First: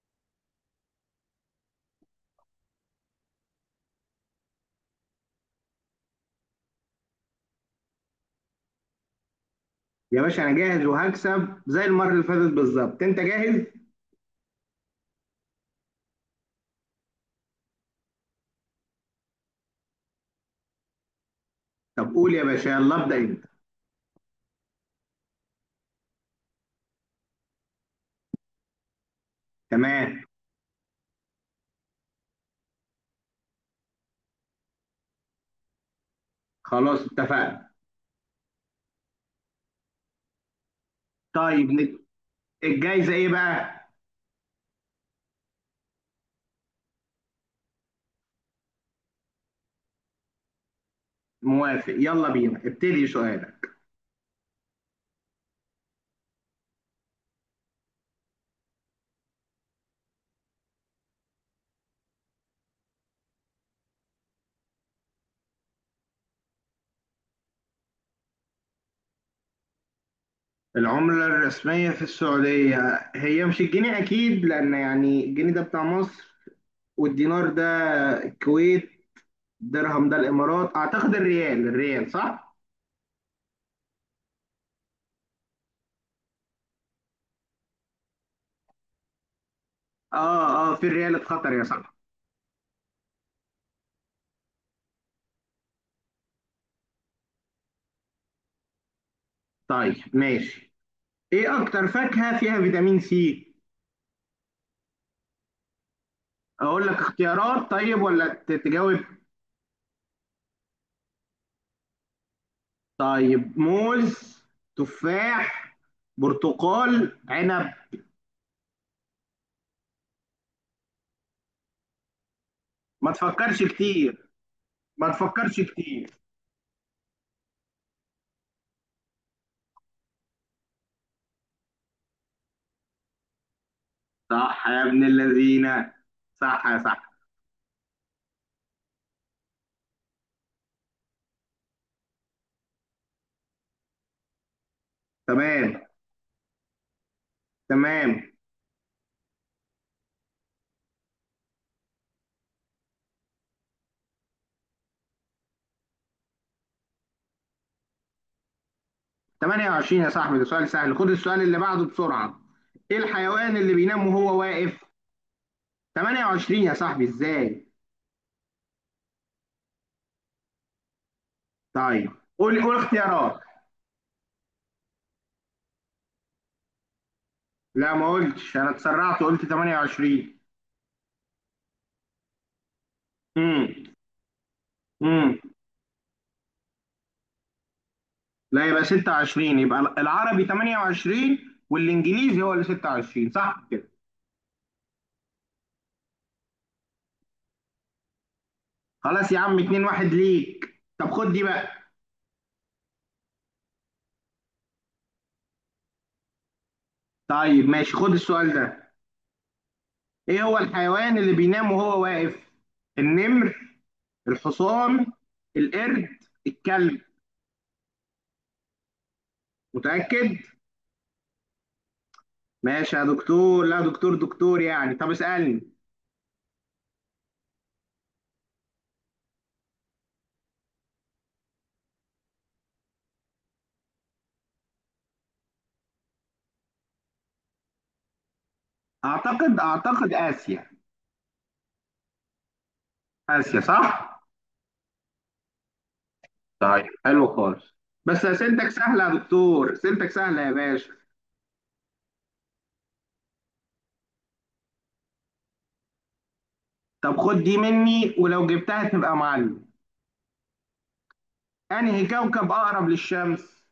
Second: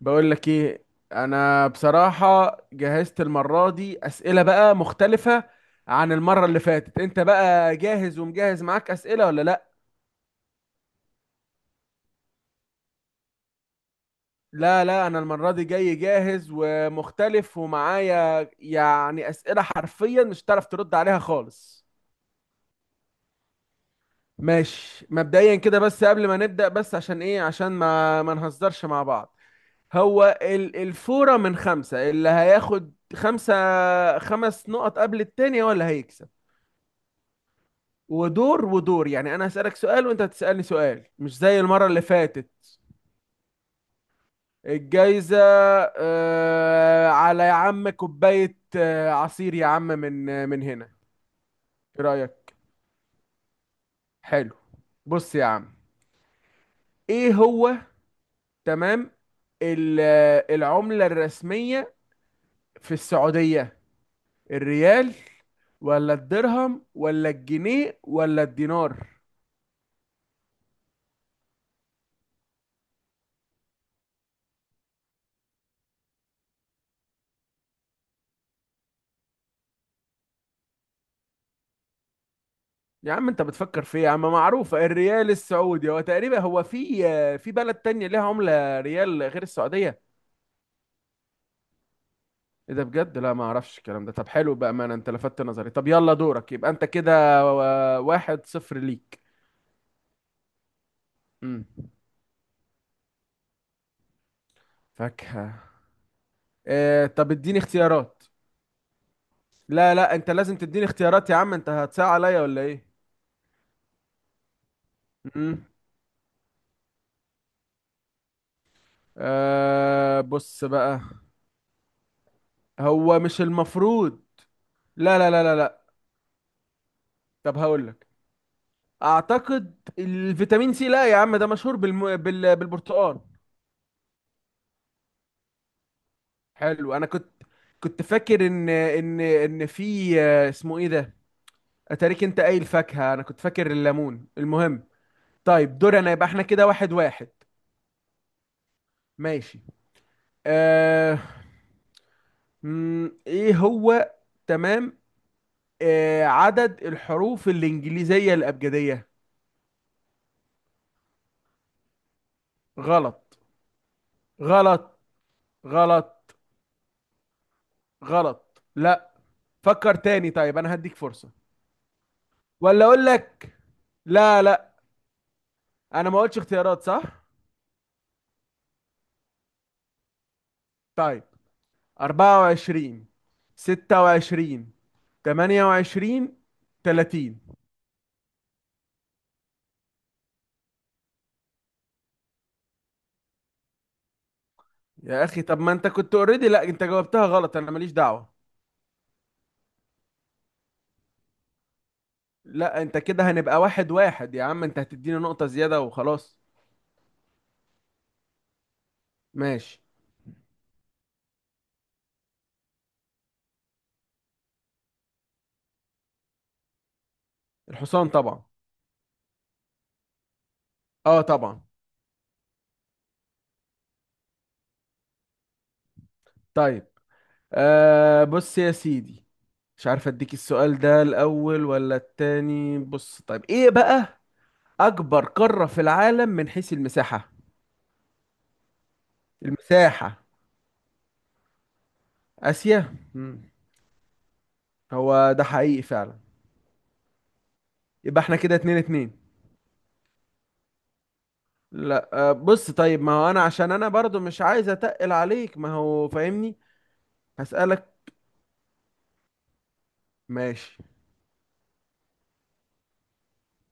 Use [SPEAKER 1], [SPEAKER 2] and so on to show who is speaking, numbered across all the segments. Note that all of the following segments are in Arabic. [SPEAKER 1] بقول لك ايه. انا بصراحة جهزت المرة دي اسئلة بقى مختلفة عن المرة اللي فاتت. انت بقى جاهز ومجهز معاك اسئلة ولا لا؟
[SPEAKER 2] يا باشا انا جاهز وهكسب زي المره اللي فاتت بالظبط. انت جاهز؟
[SPEAKER 1] لا لا، انا المرة دي جاي جاهز ومختلف ومعايا يعني اسئلة حرفيا مش هتعرف ترد عليها خالص.
[SPEAKER 2] طب قول يا باشا، يلا ابدا انت.
[SPEAKER 1] ماشي، مبدئيا كده، بس قبل ما نبدأ، بس عشان ايه، عشان ما نهزرش مع بعض.
[SPEAKER 2] تمام.
[SPEAKER 1] هو الفورة من خمسة، اللي هياخد خمسة خمس نقط قبل التانية ولا هيكسب؟
[SPEAKER 2] خلاص اتفقنا.
[SPEAKER 1] ودور يعني، انا هسألك سؤال وانت هتسألني سؤال، مش زي
[SPEAKER 2] طيب
[SPEAKER 1] المرة اللي فاتت.
[SPEAKER 2] الجايزه ايه بقى؟
[SPEAKER 1] الجايزة على يا عم، كوباية عصير يا عم من من هنا.
[SPEAKER 2] موافق،
[SPEAKER 1] ايه
[SPEAKER 2] يلا
[SPEAKER 1] رأيك؟
[SPEAKER 2] بينا ابتدي سؤالك.
[SPEAKER 1] حلو. بص يا عم، ايه هو؟ تمام. العملة الرسمية في السعودية، الريال ولا الدرهم ولا الجنيه ولا الدينار؟
[SPEAKER 2] العملة الرسمية في السعودية هي مش الجنيه أكيد، لأن يعني الجنيه ده بتاع مصر، والدينار ده الكويت، درهم ده الإمارات. أعتقد الريال، الريال صح؟
[SPEAKER 1] يا عم انت بتفكر في ايه يا عم؟ معروفة، الريال السعودي. هو تقريبا، هو في بلد تانية ليها عملة ريال غير السعودية؟
[SPEAKER 2] آه آه، في الريال اتخطر يا صاحبي.
[SPEAKER 1] ايه ده بجد؟ لا، ما اعرفش الكلام ده. طب حلو، بأمانة انت لفتت نظري. طب يلا دورك، يبقى انت كده واحد صفر ليك.
[SPEAKER 2] طيب ماشي. إيه
[SPEAKER 1] امم
[SPEAKER 2] أكتر فاكهة فيها فيتامين سي؟
[SPEAKER 1] فاكهة.
[SPEAKER 2] اقول لك
[SPEAKER 1] اه طب اديني
[SPEAKER 2] اختيارات طيب
[SPEAKER 1] اختيارات.
[SPEAKER 2] ولا تجاوب؟
[SPEAKER 1] لا لا، انت لازم تديني اختيارات يا عم، انت هتساعد عليا ولا ايه؟
[SPEAKER 2] طيب، موز،
[SPEAKER 1] امم
[SPEAKER 2] تفاح، برتقال، عنب.
[SPEAKER 1] اه بص بقى،
[SPEAKER 2] ما
[SPEAKER 1] هو مش
[SPEAKER 2] تفكرش
[SPEAKER 1] المفروض.
[SPEAKER 2] كتير. ما
[SPEAKER 1] لا لا لا لا
[SPEAKER 2] تفكرش
[SPEAKER 1] لا.
[SPEAKER 2] كتير.
[SPEAKER 1] طب هقول لك، اعتقد الفيتامين سي، لا يا عم، ده مشهور بالبرتقال.
[SPEAKER 2] صح يا ابن اللذينه، صح يا
[SPEAKER 1] حلو.
[SPEAKER 2] صاحبي.
[SPEAKER 1] انا كنت، كنت فاكر ان في، اسمه ايه ده، اتاريك انت قايل فاكهة، انا كنت فاكر الليمون. المهم، طيب
[SPEAKER 2] تمام.
[SPEAKER 1] دور انا، يبقى احنا كده واحد واحد.
[SPEAKER 2] تمام.
[SPEAKER 1] ماشي. آه... ايه هو. تمام. عدد الحروف الانجليزية الابجدية.
[SPEAKER 2] 28 يا صاحبي، ده سؤال سهل، خد السؤال اللي بعده بسرعه. ايه
[SPEAKER 1] غلط.
[SPEAKER 2] الحيوان اللي بينام وهو واقف؟
[SPEAKER 1] غلط. غلط.
[SPEAKER 2] 28 يا صاحبي ازاي؟
[SPEAKER 1] غلط. لا، فكر تاني، طيب انا هديك فرصة.
[SPEAKER 2] طيب قول قول
[SPEAKER 1] ولا اقول
[SPEAKER 2] اختيارات.
[SPEAKER 1] لك؟ لا لا، انا ما قلتش اختيارات صح.
[SPEAKER 2] لا ما قلتش، انا اتسرعت وقلت 28.
[SPEAKER 1] طيب، 24،
[SPEAKER 2] امم
[SPEAKER 1] 26،
[SPEAKER 2] امم
[SPEAKER 1] 28، 30.
[SPEAKER 2] لا يبقى 26. يبقى العربي 28 والانجليزي هو اللي 26، صح كده؟
[SPEAKER 1] يا اخي طب ما انت كنت اوريدي، لا انت جاوبتها غلط، انا ماليش دعوة.
[SPEAKER 2] خلاص يا عم، 2-1 ليك. طب خد دي بقى.
[SPEAKER 1] لا، انت كده هنبقى واحد واحد يا عم، انت هتديني نقطة زيادة وخلاص.
[SPEAKER 2] طيب ماشي، خد السؤال ده.
[SPEAKER 1] ماشي.
[SPEAKER 2] ايه هو الحيوان اللي بينام وهو واقف؟ النمر، الحصان، القرد، الكلب.
[SPEAKER 1] الحصان طبعا.
[SPEAKER 2] متأكد؟
[SPEAKER 1] اه طبعا.
[SPEAKER 2] ماشي يا دكتور، لا دكتور دكتور يعني. طب اسألني.
[SPEAKER 1] طيب، بص يا سيدي، مش عارف اديك السؤال ده الاول ولا التاني. بص طيب، ايه بقى؟ أكبر قارة في العالم من حيث المساحة.
[SPEAKER 2] اعتقد
[SPEAKER 1] المساحة.
[SPEAKER 2] آسيا.
[SPEAKER 1] آسيا. مم.
[SPEAKER 2] آسيا صح.
[SPEAKER 1] هو ده حقيقي فعلا.
[SPEAKER 2] طيب حلو خالص.
[SPEAKER 1] يبقى
[SPEAKER 2] بس
[SPEAKER 1] احنا كده
[SPEAKER 2] اسئلتك
[SPEAKER 1] اتنين
[SPEAKER 2] سهلة
[SPEAKER 1] اتنين.
[SPEAKER 2] يا دكتور، اسئلتك سهلة يا باشا.
[SPEAKER 1] لا، بص طيب، ما هو أنا عشان أنا برضو مش عايز أتقل عليك، ما هو فاهمني.
[SPEAKER 2] طب خد دي
[SPEAKER 1] هسألك.
[SPEAKER 2] مني، ولو جبتها تبقى معلم.
[SPEAKER 1] ماشي.
[SPEAKER 2] انهي كوكب اقرب للشمس؟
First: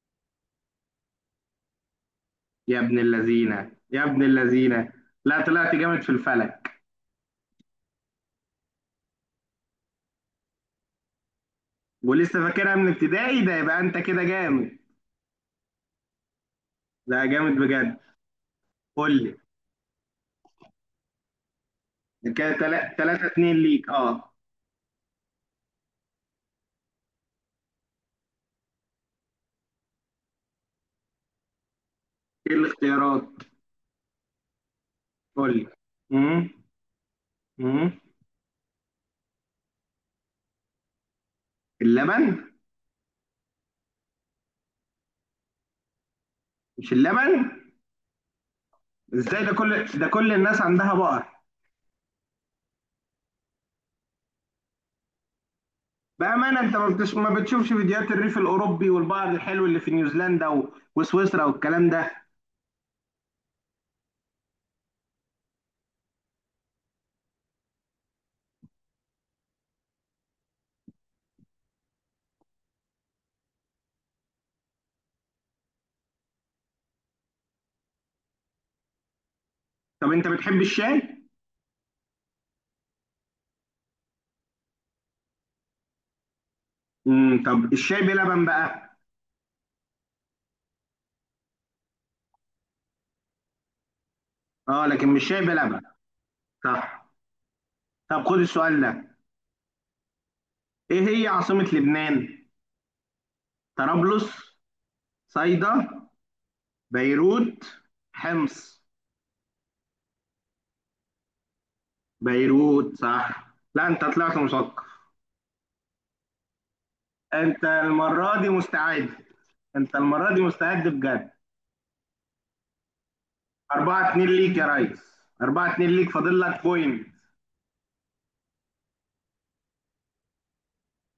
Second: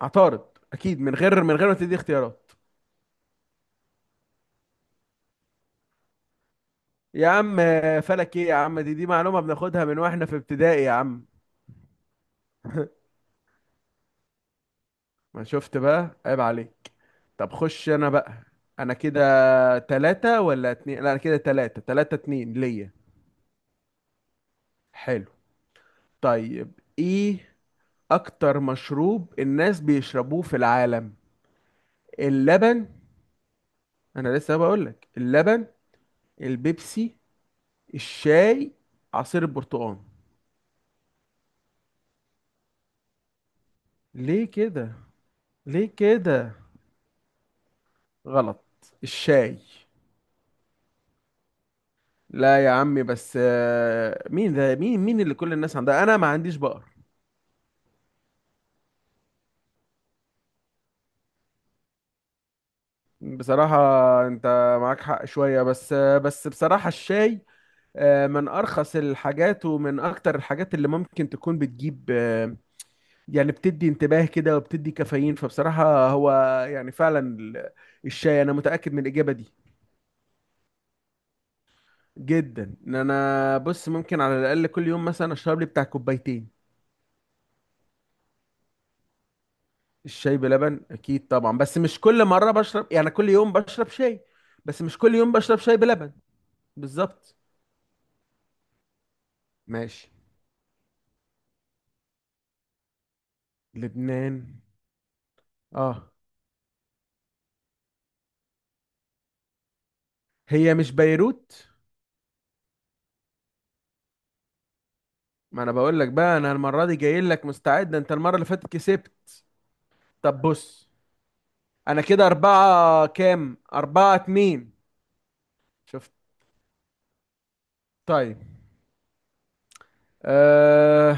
[SPEAKER 1] عطارد أكيد، من غير ما تدي اختيارات.
[SPEAKER 2] يا ابن اللذينه، يا ابن اللذينه، لا طلعت جامد في الفلك.
[SPEAKER 1] يا عم فلك إيه يا عم، دي معلومة بناخدها من وإحنا في ابتدائي يا عم.
[SPEAKER 2] ولسه فاكرها من ابتدائي؟ ده يبقى انت كده جامد.
[SPEAKER 1] ما شفت بقى، عيب عليك.
[SPEAKER 2] ده
[SPEAKER 1] طب
[SPEAKER 2] جامد
[SPEAKER 1] خش
[SPEAKER 2] بجد.
[SPEAKER 1] أنا بقى. أنا
[SPEAKER 2] قول لي.
[SPEAKER 1] كده تلاتة ولا اتنين؟ لا، أنا كده تلاتة
[SPEAKER 2] ده كده
[SPEAKER 1] اتنين ليا.
[SPEAKER 2] تلاتة اتنين ليك، اه.
[SPEAKER 1] حلو. طيب، ايه اكتر مشروب الناس بيشربوه في العالم؟
[SPEAKER 2] ايه
[SPEAKER 1] اللبن،
[SPEAKER 2] الاختيارات؟
[SPEAKER 1] انا لسه بقولك:
[SPEAKER 2] قول لي.
[SPEAKER 1] اللبن،
[SPEAKER 2] امم
[SPEAKER 1] البيبسي،
[SPEAKER 2] امم
[SPEAKER 1] الشاي، عصير البرتقال.
[SPEAKER 2] اللبن.
[SPEAKER 1] ليه كده؟ ليه كده؟
[SPEAKER 2] مش اللبن.
[SPEAKER 1] غلط.
[SPEAKER 2] ازاي ده؟
[SPEAKER 1] الشاي.
[SPEAKER 2] كل ده كل الناس عندها بقر؟
[SPEAKER 1] لا يا عمي بس، مين ده مين مين اللي كل الناس عندها؟ انا ما عنديش
[SPEAKER 2] بأمانة، أنت
[SPEAKER 1] بقر.
[SPEAKER 2] ما بتشوفش فيديوهات الريف الأوروبي والبعض الحلو اللي في نيوزيلندا وسويسرا والكلام ده؟
[SPEAKER 1] بصراحة انت معاك حق شوية، بس بس بصراحة الشاي من ارخص الحاجات ومن اكتر الحاجات اللي ممكن تكون بتجيب، يعني بتدي انتباه كده وبتدي كافيين. فبصراحة هو يعني فعلا الشاي، انا متأكد من الإجابة دي.
[SPEAKER 2] طب أنت بتحب الشاي؟
[SPEAKER 1] جدا. انا بص، ممكن على الأقل كل يوم مثلا اشرب لي بتاع كوبايتين.
[SPEAKER 2] امم. طب الشاي بلبن بقى؟
[SPEAKER 1] الشاي بلبن اكيد طبعا، بس مش كل مرة بشرب، يعني كل يوم بشرب شاي بس
[SPEAKER 2] أه،
[SPEAKER 1] مش
[SPEAKER 2] لكن
[SPEAKER 1] كل
[SPEAKER 2] مش
[SPEAKER 1] يوم
[SPEAKER 2] شاي
[SPEAKER 1] بشرب شاي
[SPEAKER 2] بلبن.
[SPEAKER 1] بلبن.
[SPEAKER 2] صح.
[SPEAKER 1] بالظبط.
[SPEAKER 2] طب خد السؤال ده.
[SPEAKER 1] ماشي.
[SPEAKER 2] إيه هي عاصمة لبنان؟ طرابلس،
[SPEAKER 1] لبنان.
[SPEAKER 2] صيدا،
[SPEAKER 1] اه.
[SPEAKER 2] بيروت، حمص.
[SPEAKER 1] هي مش بيروت؟
[SPEAKER 2] بيروت صح. لا أنت طلعت مثقف.
[SPEAKER 1] ما انا بقول لك بقى، انا المرة دي جاي لك
[SPEAKER 2] أنت
[SPEAKER 1] مستعد، انت المرة
[SPEAKER 2] المرة
[SPEAKER 1] اللي
[SPEAKER 2] دي
[SPEAKER 1] فاتت
[SPEAKER 2] مستعد،
[SPEAKER 1] كسبت.
[SPEAKER 2] أنت المرة دي
[SPEAKER 1] طب
[SPEAKER 2] مستعد
[SPEAKER 1] بص،
[SPEAKER 2] بجد.
[SPEAKER 1] انا كده اربعة كام؟
[SPEAKER 2] 4
[SPEAKER 1] اربعة
[SPEAKER 2] 2 ليك يا
[SPEAKER 1] اتنين.
[SPEAKER 2] ريس، 4-2 ليك،
[SPEAKER 1] شفت.
[SPEAKER 2] فاضل لك بوينت.
[SPEAKER 1] طيب. أه...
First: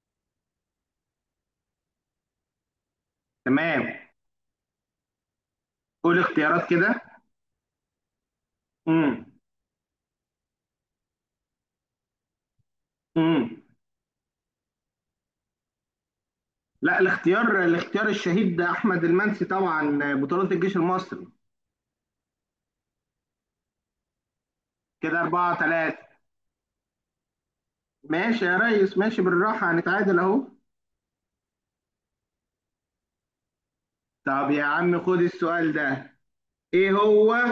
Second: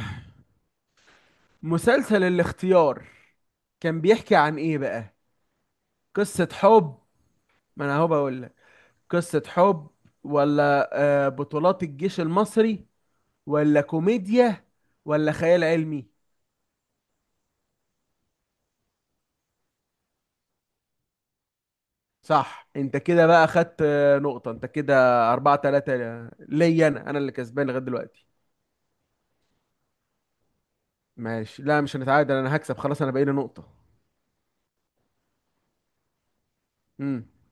[SPEAKER 1] مسلسل الاختيار
[SPEAKER 2] تمام.
[SPEAKER 1] كان بيحكي عن ايه بقى؟
[SPEAKER 2] قول
[SPEAKER 1] قصة
[SPEAKER 2] اختيارات
[SPEAKER 1] حب،
[SPEAKER 2] كده.
[SPEAKER 1] ما انا اهو بقول لك،
[SPEAKER 2] امم
[SPEAKER 1] قصة حب، ولا أه بطولات الجيش المصري،
[SPEAKER 2] امم
[SPEAKER 1] ولا كوميديا، ولا خيال علمي؟
[SPEAKER 2] لا، الاختيار، الاختيار الشهيد ده احمد المنسي، طبعا بطولة الجيش المصري.
[SPEAKER 1] صح. انت كده بقى خدت نقطة. انت كده
[SPEAKER 2] كده
[SPEAKER 1] اربعة
[SPEAKER 2] 4
[SPEAKER 1] تلاتة،
[SPEAKER 2] 3
[SPEAKER 1] ليا انا اللي كسبان لغاية دلوقتي.
[SPEAKER 2] ماشي يا ريس، ماشي، بالراحة هنتعادل اهو.
[SPEAKER 1] ماشي، لا مش هنتعادل، انا هكسب خلاص، انا بقالي نقطة.
[SPEAKER 2] طب يا عم خد السؤال ده. ايه
[SPEAKER 1] امم
[SPEAKER 2] هو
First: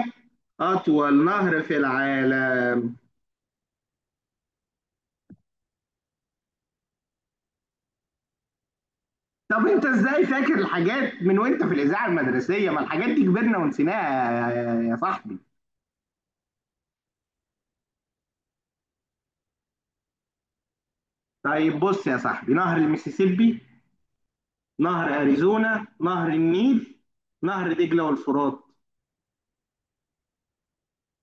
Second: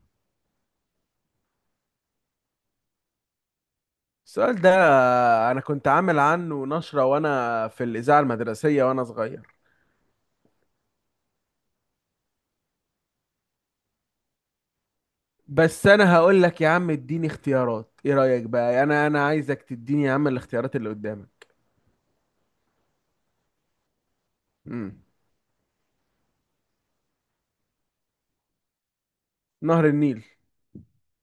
[SPEAKER 2] اطول نهر في العالم؟
[SPEAKER 1] السؤال ده انا كنت عامل عنه نشرة وانا في الإذاعة المدرسية وانا صغير.
[SPEAKER 2] طب انت ازاي فاكر الحاجات من وانت في الاذاعة المدرسية؟ ما الحاجات دي كبرنا ونسيناها يا صاحبي.
[SPEAKER 1] بس انا هقول لك يا عم، اديني اختيارات، ايه رأيك بقى؟ انا عايزك تديني يا عم الاختيارات اللي قدامك.
[SPEAKER 2] طيب بص يا صاحبي، نهر المسيسيبي،
[SPEAKER 1] امم
[SPEAKER 2] نهر اريزونا، نهر النيل، نهر دجله والفرات.
[SPEAKER 1] نهر النيل.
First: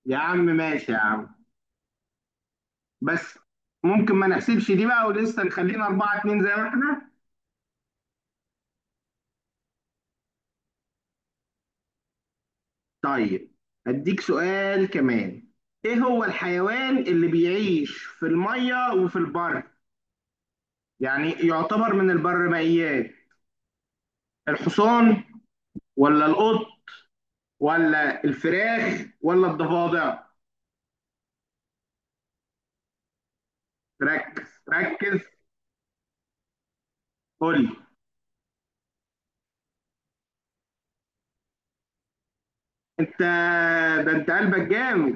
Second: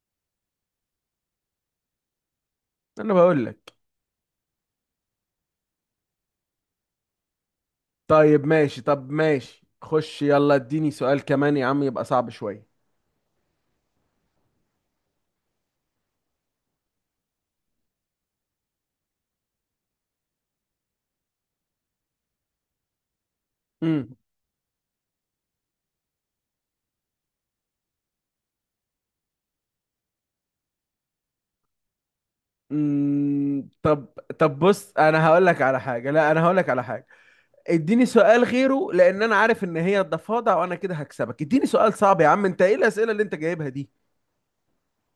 [SPEAKER 2] يا عم ماشي يا عم.
[SPEAKER 1] انا
[SPEAKER 2] بس
[SPEAKER 1] بقول لك.
[SPEAKER 2] ممكن ما نحسبش دي بقى، ولسه نخلينا 4-2 زي ما احنا.
[SPEAKER 1] طيب ماشي، طب ماشي خش يلا، اديني سؤال كمان يا عم يبقى صعب شوية.
[SPEAKER 2] طيب، اديك سؤال كمان. ايه هو الحيوان اللي بيعيش في المية وفي البر؟ يعني يعتبر من البرمائيات.
[SPEAKER 1] امم
[SPEAKER 2] الحصان، ولا القط، ولا الفراخ، ولا الضفادع؟
[SPEAKER 1] طب.
[SPEAKER 2] ركز
[SPEAKER 1] طب بص،
[SPEAKER 2] ركز.
[SPEAKER 1] انا هقول لك على حاجة، لا انا هقول لك على حاجة،
[SPEAKER 2] قول لي.
[SPEAKER 1] اديني سؤال غيره، لان انا عارف ان هي الضفادع وانا كده هكسبك، اديني سؤال صعب يا عم. انت ايه الاسئله
[SPEAKER 2] انت،
[SPEAKER 1] اللي انت جايبها دي؟
[SPEAKER 2] ده انت قلبك جامد.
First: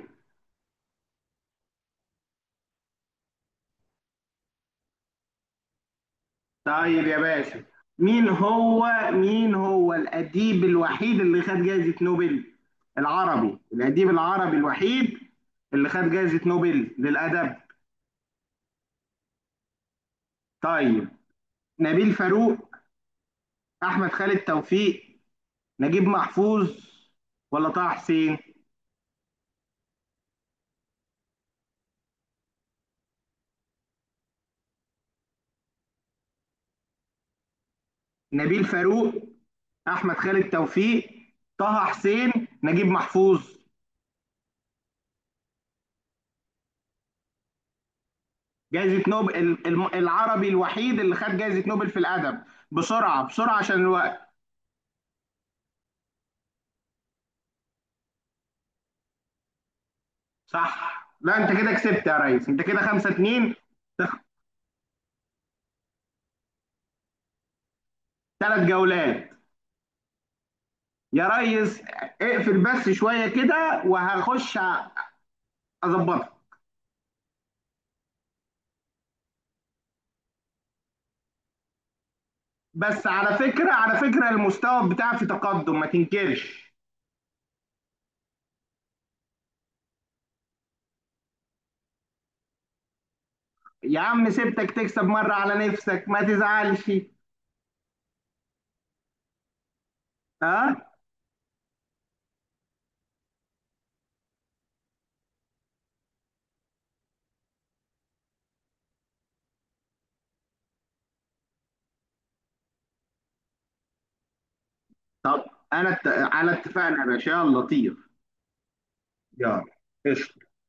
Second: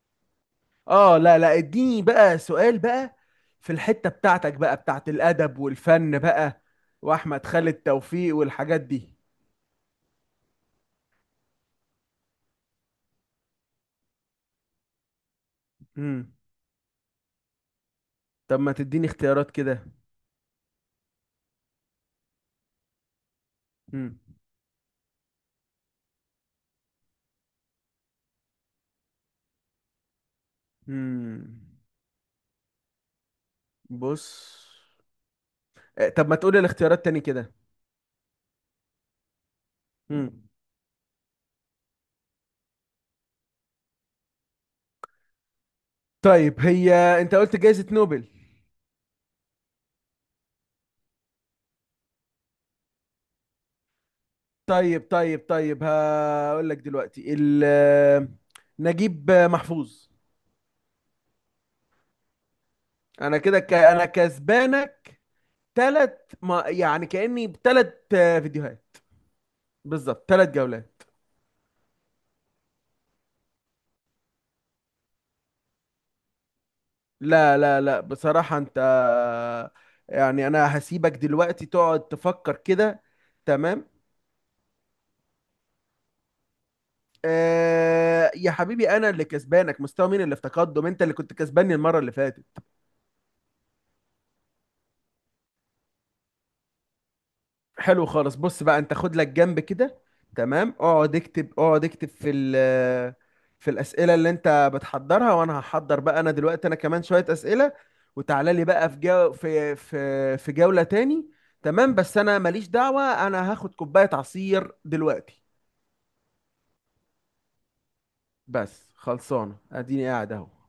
[SPEAKER 1] اه لا لا، اديني بقى سؤال بقى في الحته بتاعتك بقى، بتاعت الادب والفن بقى،
[SPEAKER 2] طيب يا
[SPEAKER 1] واحمد
[SPEAKER 2] باشا.
[SPEAKER 1] خالد
[SPEAKER 2] مين
[SPEAKER 1] توفيق والحاجات
[SPEAKER 2] هو،
[SPEAKER 1] دي.
[SPEAKER 2] مين هو الأديب الوحيد اللي خد جائزة نوبل، العربي، الأديب العربي الوحيد اللي خد
[SPEAKER 1] امم
[SPEAKER 2] جائزة نوبل للأدب؟
[SPEAKER 1] طب ما تديني اختيارات كده.
[SPEAKER 2] طيب، نبيل فاروق، أحمد
[SPEAKER 1] امم
[SPEAKER 2] خالد توفيق، نجيب محفوظ، ولا طه حسين؟
[SPEAKER 1] امم بص، طب ما تقولي الاختيارات تاني كده.
[SPEAKER 2] نبيل فاروق، أحمد خالد
[SPEAKER 1] امم
[SPEAKER 2] توفيق، طه حسين، نجيب محفوظ.
[SPEAKER 1] طيب هي، انت قلت جائزه نوبل.
[SPEAKER 2] جائزة نوبل، العربي الوحيد اللي خد جائزة نوبل في الأدب. بسرعة بسرعة عشان الوقت.
[SPEAKER 1] طيب طيب طيب، هقول لك دلوقتي، نجيب محفوظ.
[SPEAKER 2] صح، لا انت كده كسبت يا ريس، انت كده 5
[SPEAKER 1] انا
[SPEAKER 2] 2
[SPEAKER 1] كده انا كسبانك ثلاث، ما... يعني كأني بثلاث
[SPEAKER 2] ثلاث
[SPEAKER 1] فيديوهات.
[SPEAKER 2] جولات
[SPEAKER 1] بالظبط، ثلاث جولات.
[SPEAKER 2] يا ريس. اقفل بس شويه كده وهخش اظبطها.
[SPEAKER 1] لا لا لا، بصراحة انت، يعني انا هسيبك دلوقتي تقعد تفكر كده.
[SPEAKER 2] بس على فكره،
[SPEAKER 1] تمام.
[SPEAKER 2] على فكره المستوى بتاعي في تقدم، ما تنكرش.
[SPEAKER 1] يا حبيبي، انا اللي كسبانك، مستوى مين اللي في تقدم؟ انت اللي كنت كسباني المرة اللي فاتت.
[SPEAKER 2] يا عم سبتك تكسب مره على نفسك، ما تزعلش.
[SPEAKER 1] حلو خالص، بص بقى انت خد لك جنب كده.
[SPEAKER 2] ها
[SPEAKER 1] تمام،
[SPEAKER 2] أه؟
[SPEAKER 1] اقعد اكتب، اقعد اكتب في في الاسئله اللي انت بتحضرها، وانا هحضر بقى. انا دلوقتي انا كمان شويه اسئله، وتعالى لي بقى في جو في في في جوله تاني. تمام، بس انا ماليش دعوه، انا هاخد كوبايه عصير دلوقتي.
[SPEAKER 2] طب انا على اتفاقنا يا باشا، يلا طير.
[SPEAKER 1] بس خلصانه،
[SPEAKER 2] يلا.
[SPEAKER 1] اديني قاعد
[SPEAKER 2] قشطة.
[SPEAKER 1] اهو.